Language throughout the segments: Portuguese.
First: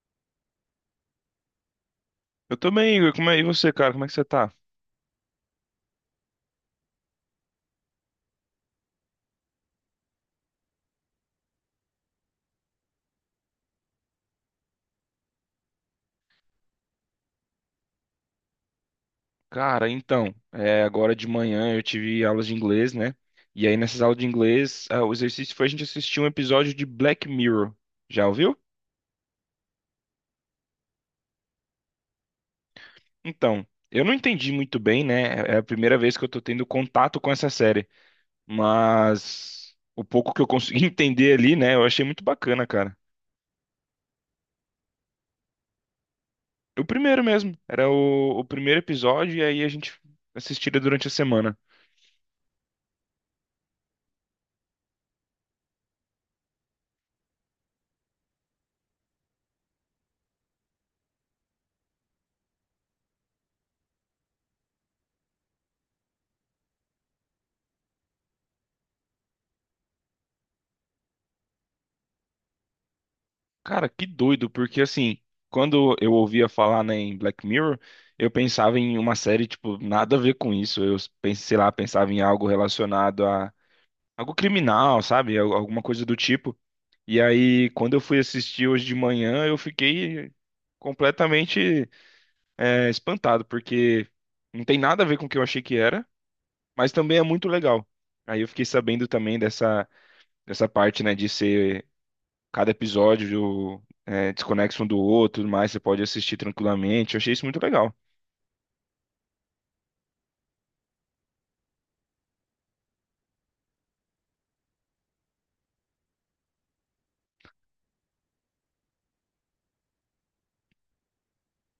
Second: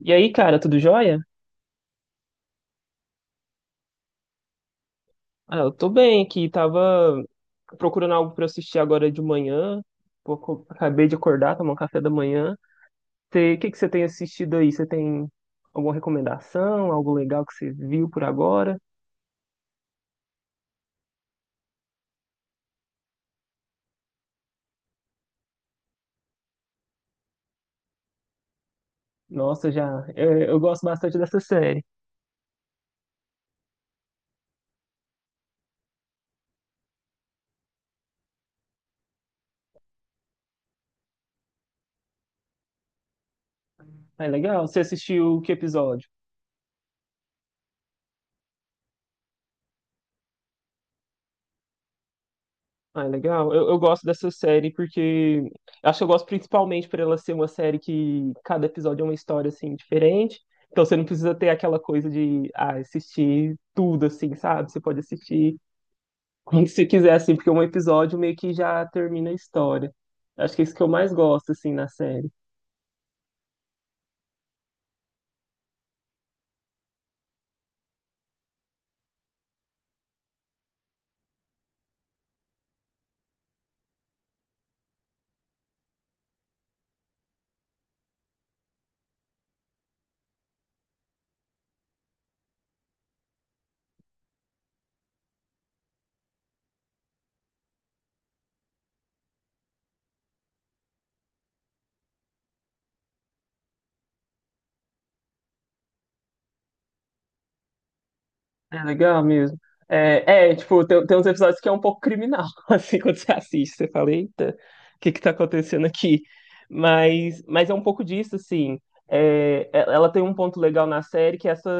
E aí, cara, tudo jóia? Eu também, Igor. Como é? E você, cara? Como é que você tá? Ah, eu tô bem aqui, tava procurando algo pra assistir agora de manhã. Pô, acabei de acordar, tomar um café da manhã. O que que você tem assistido aí? Você tem alguma recomendação, algo legal que você viu por agora? Cara, então, agora de manhã eu tive aulas de inglês, né? E aí nessas aulas de inglês, o exercício foi a gente assistir um episódio de Black Mirror. Já ouviu? Nossa, já, é, eu gosto bastante dessa série. Então, eu não entendi muito bem, né? É a primeira vez que eu tô tendo contato com essa série, mas o pouco que eu consegui entender ali, né? Eu achei muito bacana, cara. É legal? Você assistiu que episódio? O primeiro mesmo, era o primeiro episódio e aí a gente assistia durante a semana. Ah, é legal. Eu gosto dessa série porque acho que eu gosto principalmente por ela ser uma série que cada episódio é uma história assim diferente. Então você não precisa ter aquela coisa de ah, assistir tudo assim, sabe? Você pode assistir quando você quiser assim, porque um episódio meio que já termina a história. Acho que é isso que eu mais gosto assim na série. Cara, que doido, porque assim, quando eu ouvia falar, né, em Black Mirror, eu pensava em uma série, tipo, nada a ver com isso. Eu pensei, sei lá, pensava em algo relacionado a algo criminal, sabe? Alguma coisa do tipo. E aí, quando eu fui assistir hoje de manhã, eu fiquei completamente, é, espantado, porque não tem nada a ver com o que eu achei que era, mas também é muito legal. Aí eu fiquei sabendo também dessa parte, né, de ser cada episódio é desconexo um do outro, tudo mais você pode assistir tranquilamente. Eu achei isso muito legal. É legal mesmo. É, é, tipo, tem uns episódios que é um pouco criminal, assim, quando você assiste, você fala, eita, o que que tá acontecendo aqui? Mas é um pouco disso, assim. É, ela tem um ponto legal na série que é essa,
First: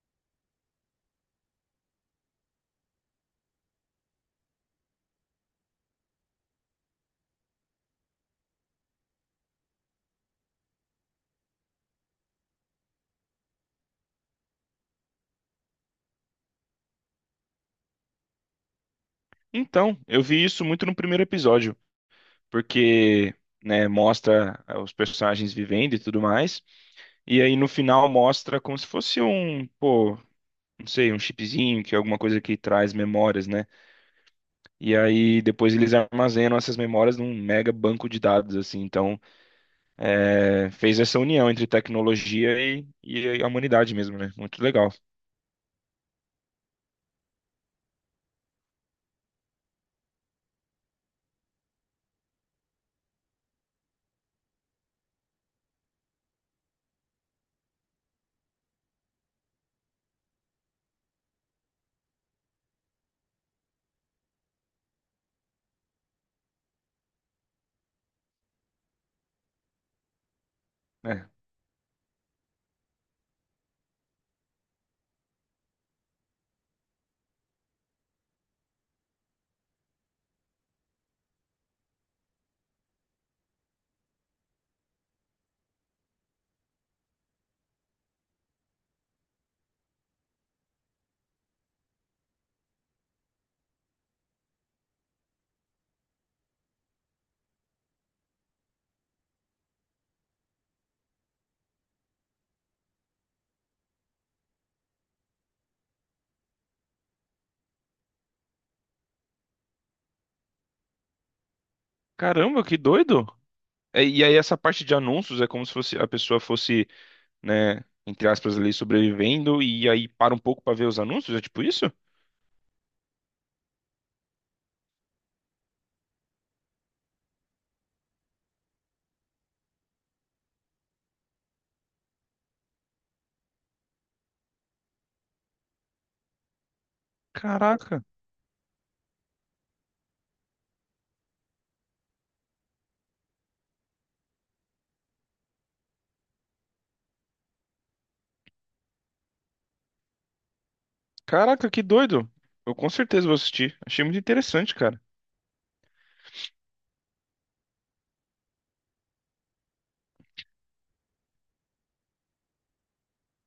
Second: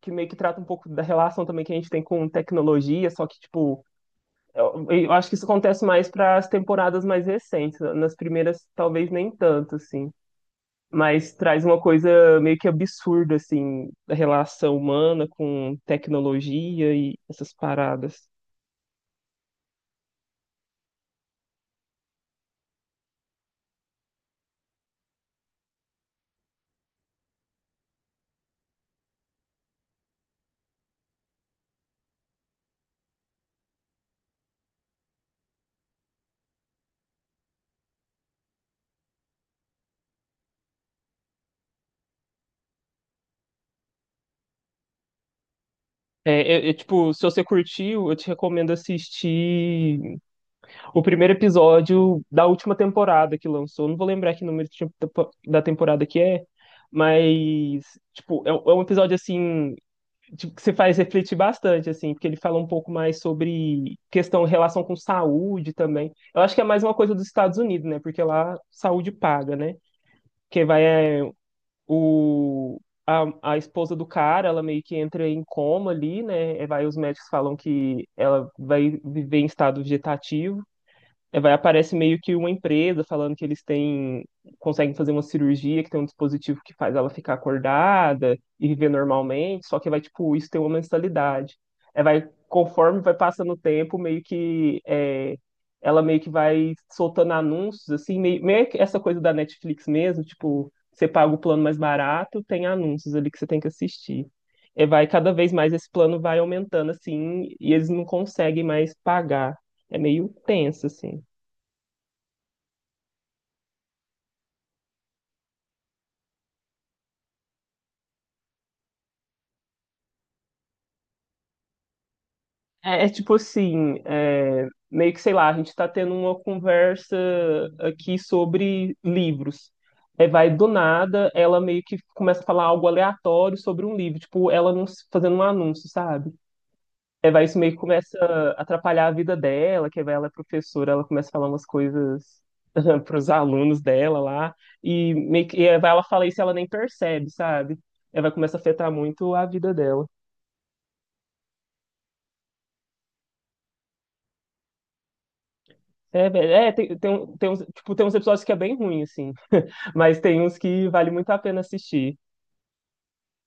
que meio que trata um pouco da relação também que a gente tem com tecnologia, só que, tipo, eu acho que isso acontece mais para as temporadas mais recentes, nas primeiras talvez nem tanto, assim, mas traz uma coisa meio que absurda, assim, da relação humana com tecnologia e essas paradas. Então, eu vi isso muito no primeiro episódio, porque, né, mostra, os personagens vivendo e tudo mais, e aí no final mostra como se fosse um, pô, não sei, um chipzinho, que é alguma coisa que traz memórias, né? E aí depois eles armazenam essas memórias num mega banco de dados, assim. Então, fez essa união entre tecnologia e a humanidade mesmo, né? Muito legal. É, é, tipo, se você curtiu, eu te recomendo assistir o primeiro episódio da última temporada que lançou. Não vou lembrar que número de da temporada que é, mas, tipo, é, é um episódio, assim, tipo, que se faz refletir bastante, assim, porque ele fala um pouco mais sobre questão, relação com saúde também. Eu acho que é mais uma coisa dos Estados Unidos, né? Porque lá saúde paga, né? Que vai é, É. o a esposa do cara, ela meio que entra em coma ali, né? É, vai, os médicos falam que ela vai viver em estado vegetativo. É, vai, aparece meio que uma empresa falando que eles têm, conseguem fazer uma cirurgia, que tem um dispositivo que faz ela ficar acordada e viver normalmente, só que vai, tipo, isso tem uma mensalidade. É, vai, conforme vai passando o tempo, meio que é, ela meio que vai soltando anúncios, assim, meio que essa coisa da Netflix mesmo, tipo, você paga o plano mais barato, tem anúncios ali que você tem que assistir. É, vai, cada vez mais esse plano vai aumentando, assim, e eles não conseguem mais pagar. É meio tenso, assim. Caramba, que doido! É. E aí essa parte de anúncios é como se fosse a pessoa fosse, né, entre aspas ali sobrevivendo e aí para um pouco para ver os anúncios, é tipo isso? É, é tipo assim, é, meio que sei lá, a gente tá tendo uma conversa aqui sobre livros. Aí vai do nada, ela meio que começa a falar algo aleatório sobre um livro, tipo, ela não, fazendo um anúncio, sabe? Aí vai isso meio que Caraca. começa a atrapalhar a vida dela, que aí vai ela é professora, ela começa a falar umas coisas para os alunos dela lá, e meio que e aí vai ela fala isso e ela nem percebe, sabe? Aí vai começar a afetar muito a vida dela. Caraca, que doido. Eu com certeza vou assistir. Achei muito interessante, cara. É, velho, é, tem, tem, tem, uns, tipo, tem uns episódios que é bem ruim, assim, mas tem uns que vale muito a pena assistir.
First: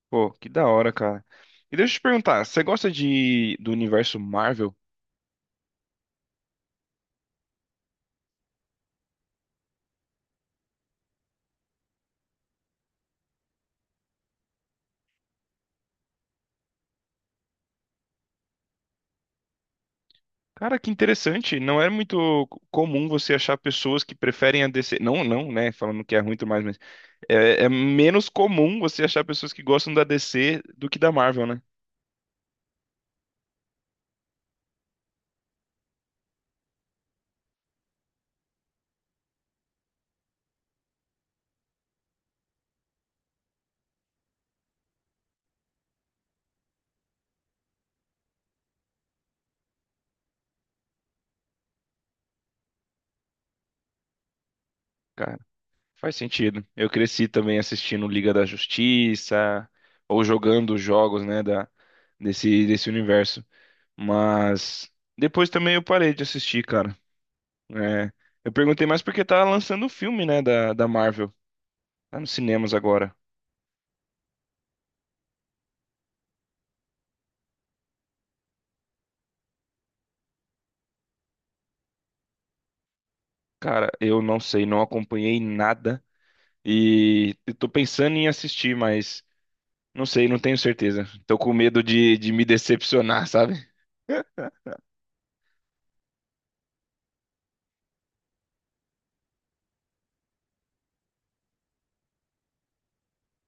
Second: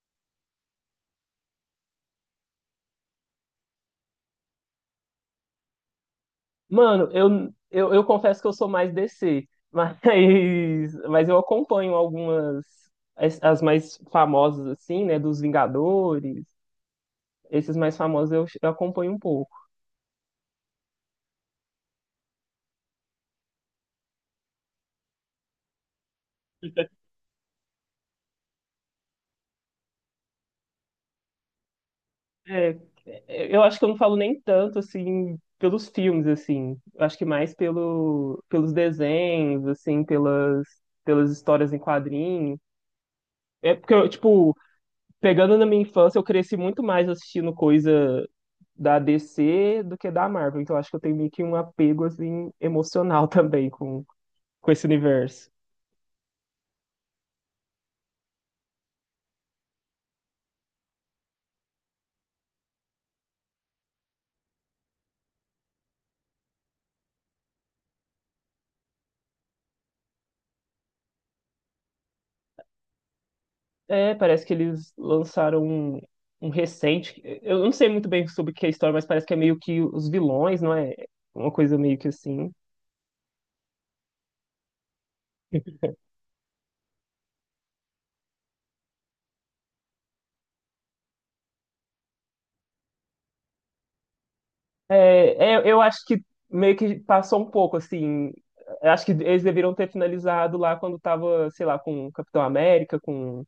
Pô, que da hora, cara. E deixa eu te perguntar, você gosta de do universo Marvel? Mano, eu confesso que eu sou mais DC, mas, mas eu acompanho algumas, as mais famosas, assim, né, dos Vingadores, esses mais famosos eu acompanho um pouco. Cara, que interessante. Não é muito comum você achar pessoas que preferem a DC. Não, não, né? Falando que é ruim e tudo mais, mas é, é menos comum você achar pessoas que gostam da DC do que da Marvel, né? É, é, eu acho que eu não falo nem tanto, assim, pelos filmes, assim, eu acho que mais pelo, pelos desenhos, assim, pelas, pelas histórias em quadrinhos. É porque, tipo, pegando na minha infância, eu cresci muito mais assistindo coisa da DC do que da Marvel. Então acho que eu tenho meio que um apego assim emocional também com esse universo. Faz sentido. Eu cresci também assistindo Liga da Justiça ou jogando os jogos, né, da desse desse universo. Mas depois também eu parei de assistir, cara. É, eu perguntei mais porque tá lançando o filme, né, da Marvel. Tá nos cinemas agora. É, parece que eles lançaram um recente. Eu não sei muito bem sobre o que é a história, mas parece que é meio que os vilões, não é? Uma coisa meio que assim. Cara, eu não sei, não acompanhei nada e eu tô pensando em assistir, mas não sei, não tenho certeza. Tô com medo de me decepcionar, sabe? É, é, eu acho que meio que passou um pouco assim. Eu acho que eles deveriam ter finalizado lá quando tava, sei lá, com o Capitão América, com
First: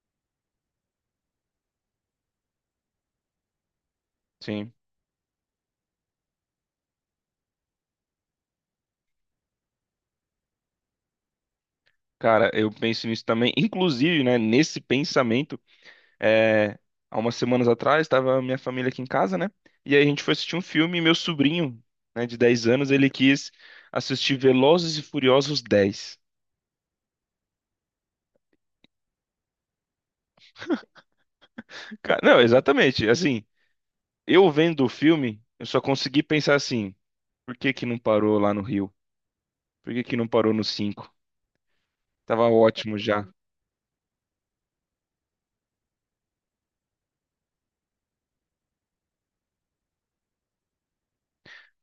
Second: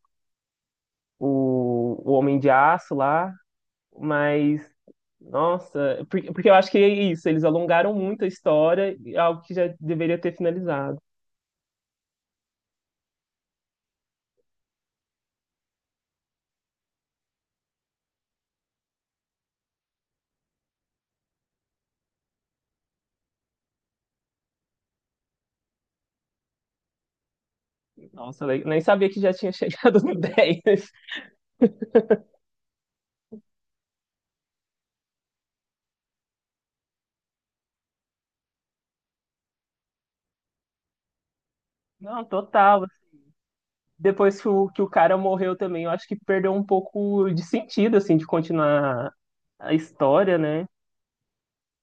o Homem de Aço lá. Mas, Sim. nossa, porque, porque eu acho que é isso, eles alongaram muito a história, algo que já deveria ter finalizado. Cara, eu penso nisso também. Inclusive, né, nesse pensamento. É, Há umas semanas atrás, estava minha família aqui em casa, né? E aí a gente foi assistir um filme e meu sobrinho, né, de 10 anos, ele quis assistir Velozes e Furiosos 10. Nossa, nem sabia que já tinha chegado no dez. Cara, não, exatamente. Assim, eu vendo o filme, eu só consegui pensar assim, por que que não parou lá no Rio? Por que que não parou no 5? Não, Tava total. ótimo já. Depois que que o cara morreu também, eu acho que perdeu um pouco de sentido, assim, de continuar a história, né?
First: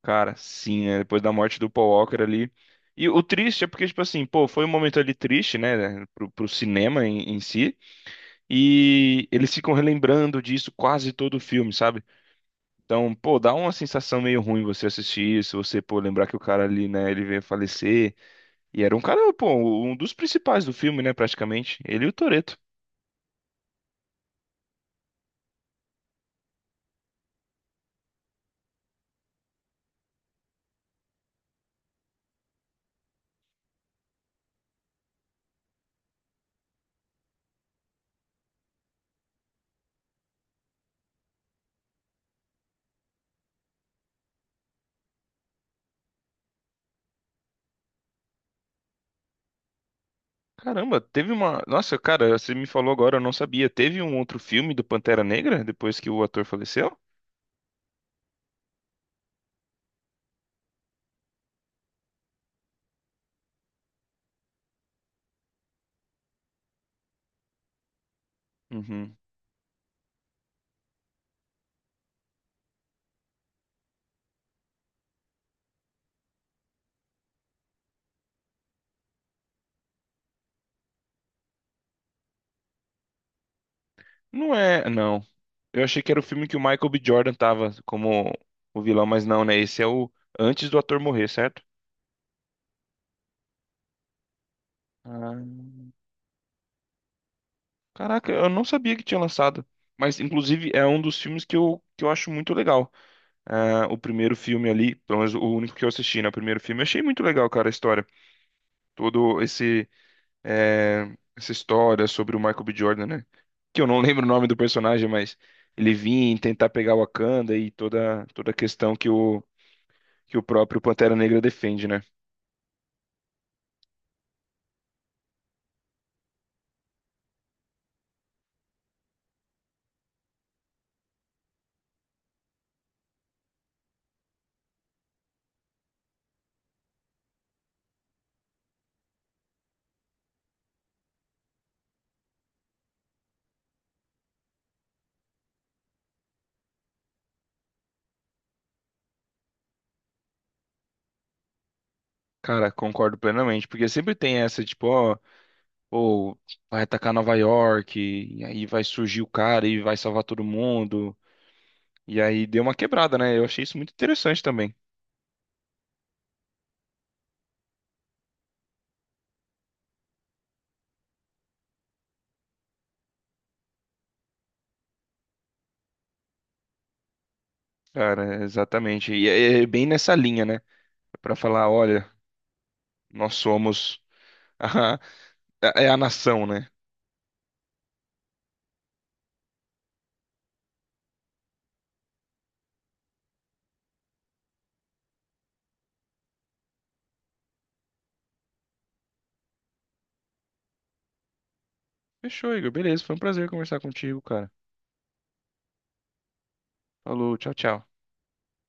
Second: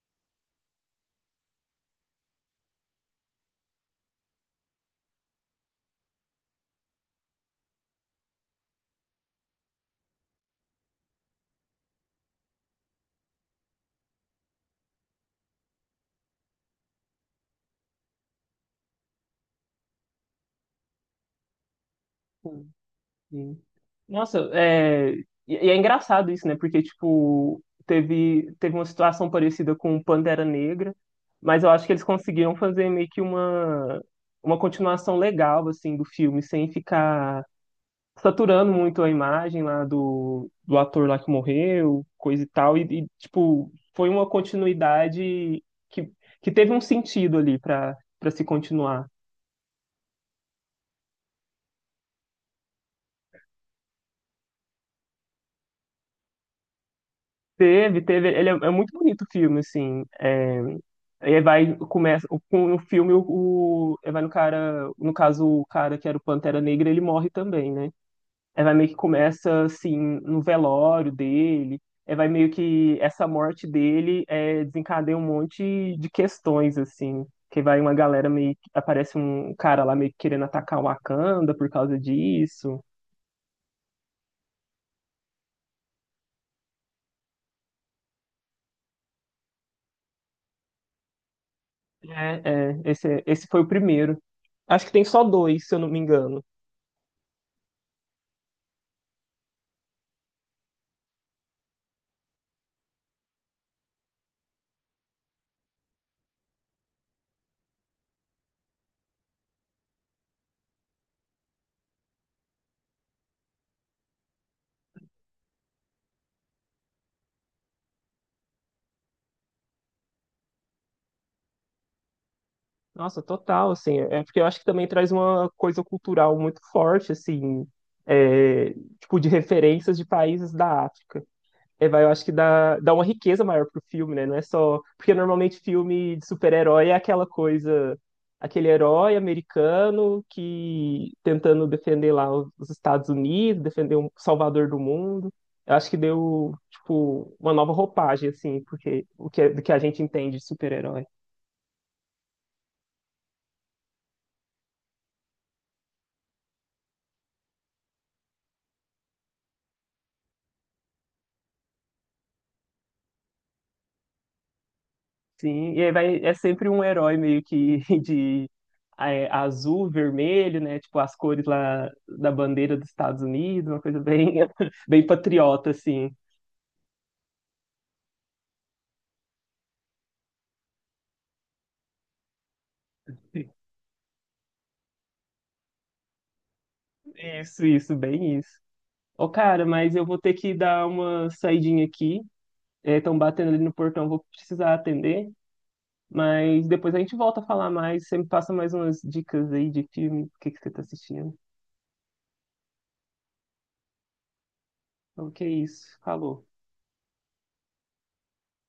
Cara, sim, né? Depois da morte do Paul Walker ali. E o triste é porque, tipo assim, pô, foi um momento ali triste, né? Pro, pro cinema em si. E eles ficam relembrando disso quase todo o filme, sabe? Então, pô, dá uma sensação meio ruim você assistir isso, você, pô, lembrar que o cara ali, né, ele veio a falecer. E era um cara, pô, um dos principais do filme, né, praticamente. Ele e o Toreto. Sim. Nossa, é... E é engraçado isso, né? Porque, tipo, teve uma situação parecida com o Pantera Negra, mas eu acho que eles conseguiram fazer meio que uma continuação legal, assim, do filme, sem ficar saturando muito a imagem lá do, do ator lá que morreu, coisa e tal. E, tipo, foi uma continuidade que, que teve um sentido ali para para se continuar. Caramba, teve uma. Nossa, cara, você me falou agora, eu não sabia. Teve um outro filme do Pantera Negra depois que o ator faleceu? Teve, teve. Ele é, é muito bonito o filme, assim. É, ele vai, começa, no filme, ele vai no cara, no caso, o cara que era o Pantera Negra, ele morre também, né? Ele vai meio que Uhum. começa, assim, no velório dele, ele vai meio que, essa morte dele é, desencadeia um monte de questões, assim, que vai uma galera meio, aparece um cara lá meio que querendo atacar o Wakanda por causa disso. Não é, não. Eu achei que era o filme que o Michael B. Jordan tava como o vilão, mas não, né? Esse é o antes do ator morrer, certo? É, é, esse, esse foi o primeiro. Acho que tem só dois, se eu não Ah. me engano. Caraca, eu não sabia que tinha lançado. Mas, inclusive, é um dos filmes que eu acho muito legal. Ah, o primeiro filme ali, pelo menos o único que eu assisti, né? O primeiro filme, eu achei muito legal, cara, a história. Todo esse, Essa história sobre o Michael B. Jordan, né? Que eu não lembro o nome do personagem, mas ele vinha em tentar pegar o Wakanda e toda a questão que o próprio Pantera Negra defende, né? Nossa, total, assim, é porque eu acho que também traz uma coisa cultural muito forte, assim, é, tipo, de referências de países da África. É, vai, eu acho que dá, dá uma riqueza maior pro filme, né? Não é só. Porque normalmente filme de super-herói é aquela coisa, aquele herói americano que tentando defender lá os Estados Unidos, defender um salvador do mundo. Eu acho que deu, tipo, uma nova roupagem, assim, porque o que, é, do que a gente entende de super-herói. Cara, concordo plenamente, porque sempre tem essa, tipo, ó. Ou vai atacar Nova York, e aí vai surgir o cara e vai salvar todo mundo. E aí deu uma quebrada, né? Eu achei isso muito interessante também. Sim, e aí vai, é sempre um herói meio que de é, azul, vermelho, né? Tipo as cores lá da bandeira dos Estados Unidos, uma coisa bem, bem patriota, assim. Cara, exatamente. E é é bem nessa linha, né? Pra falar, olha, nós somos é a nação, né? Isso, bem isso. Ô, cara, mas eu vou ter que dar uma saidinha aqui. Estão batendo ali no portão, vou precisar atender. Mas depois a gente volta a falar mais. Você me passa mais umas dicas aí de filme, o que que você tá assistindo. Fechou, Igor. Beleza, foi um prazer conversar contigo, cara. Então, que é isso. Falou. Falou, tchau, tchau.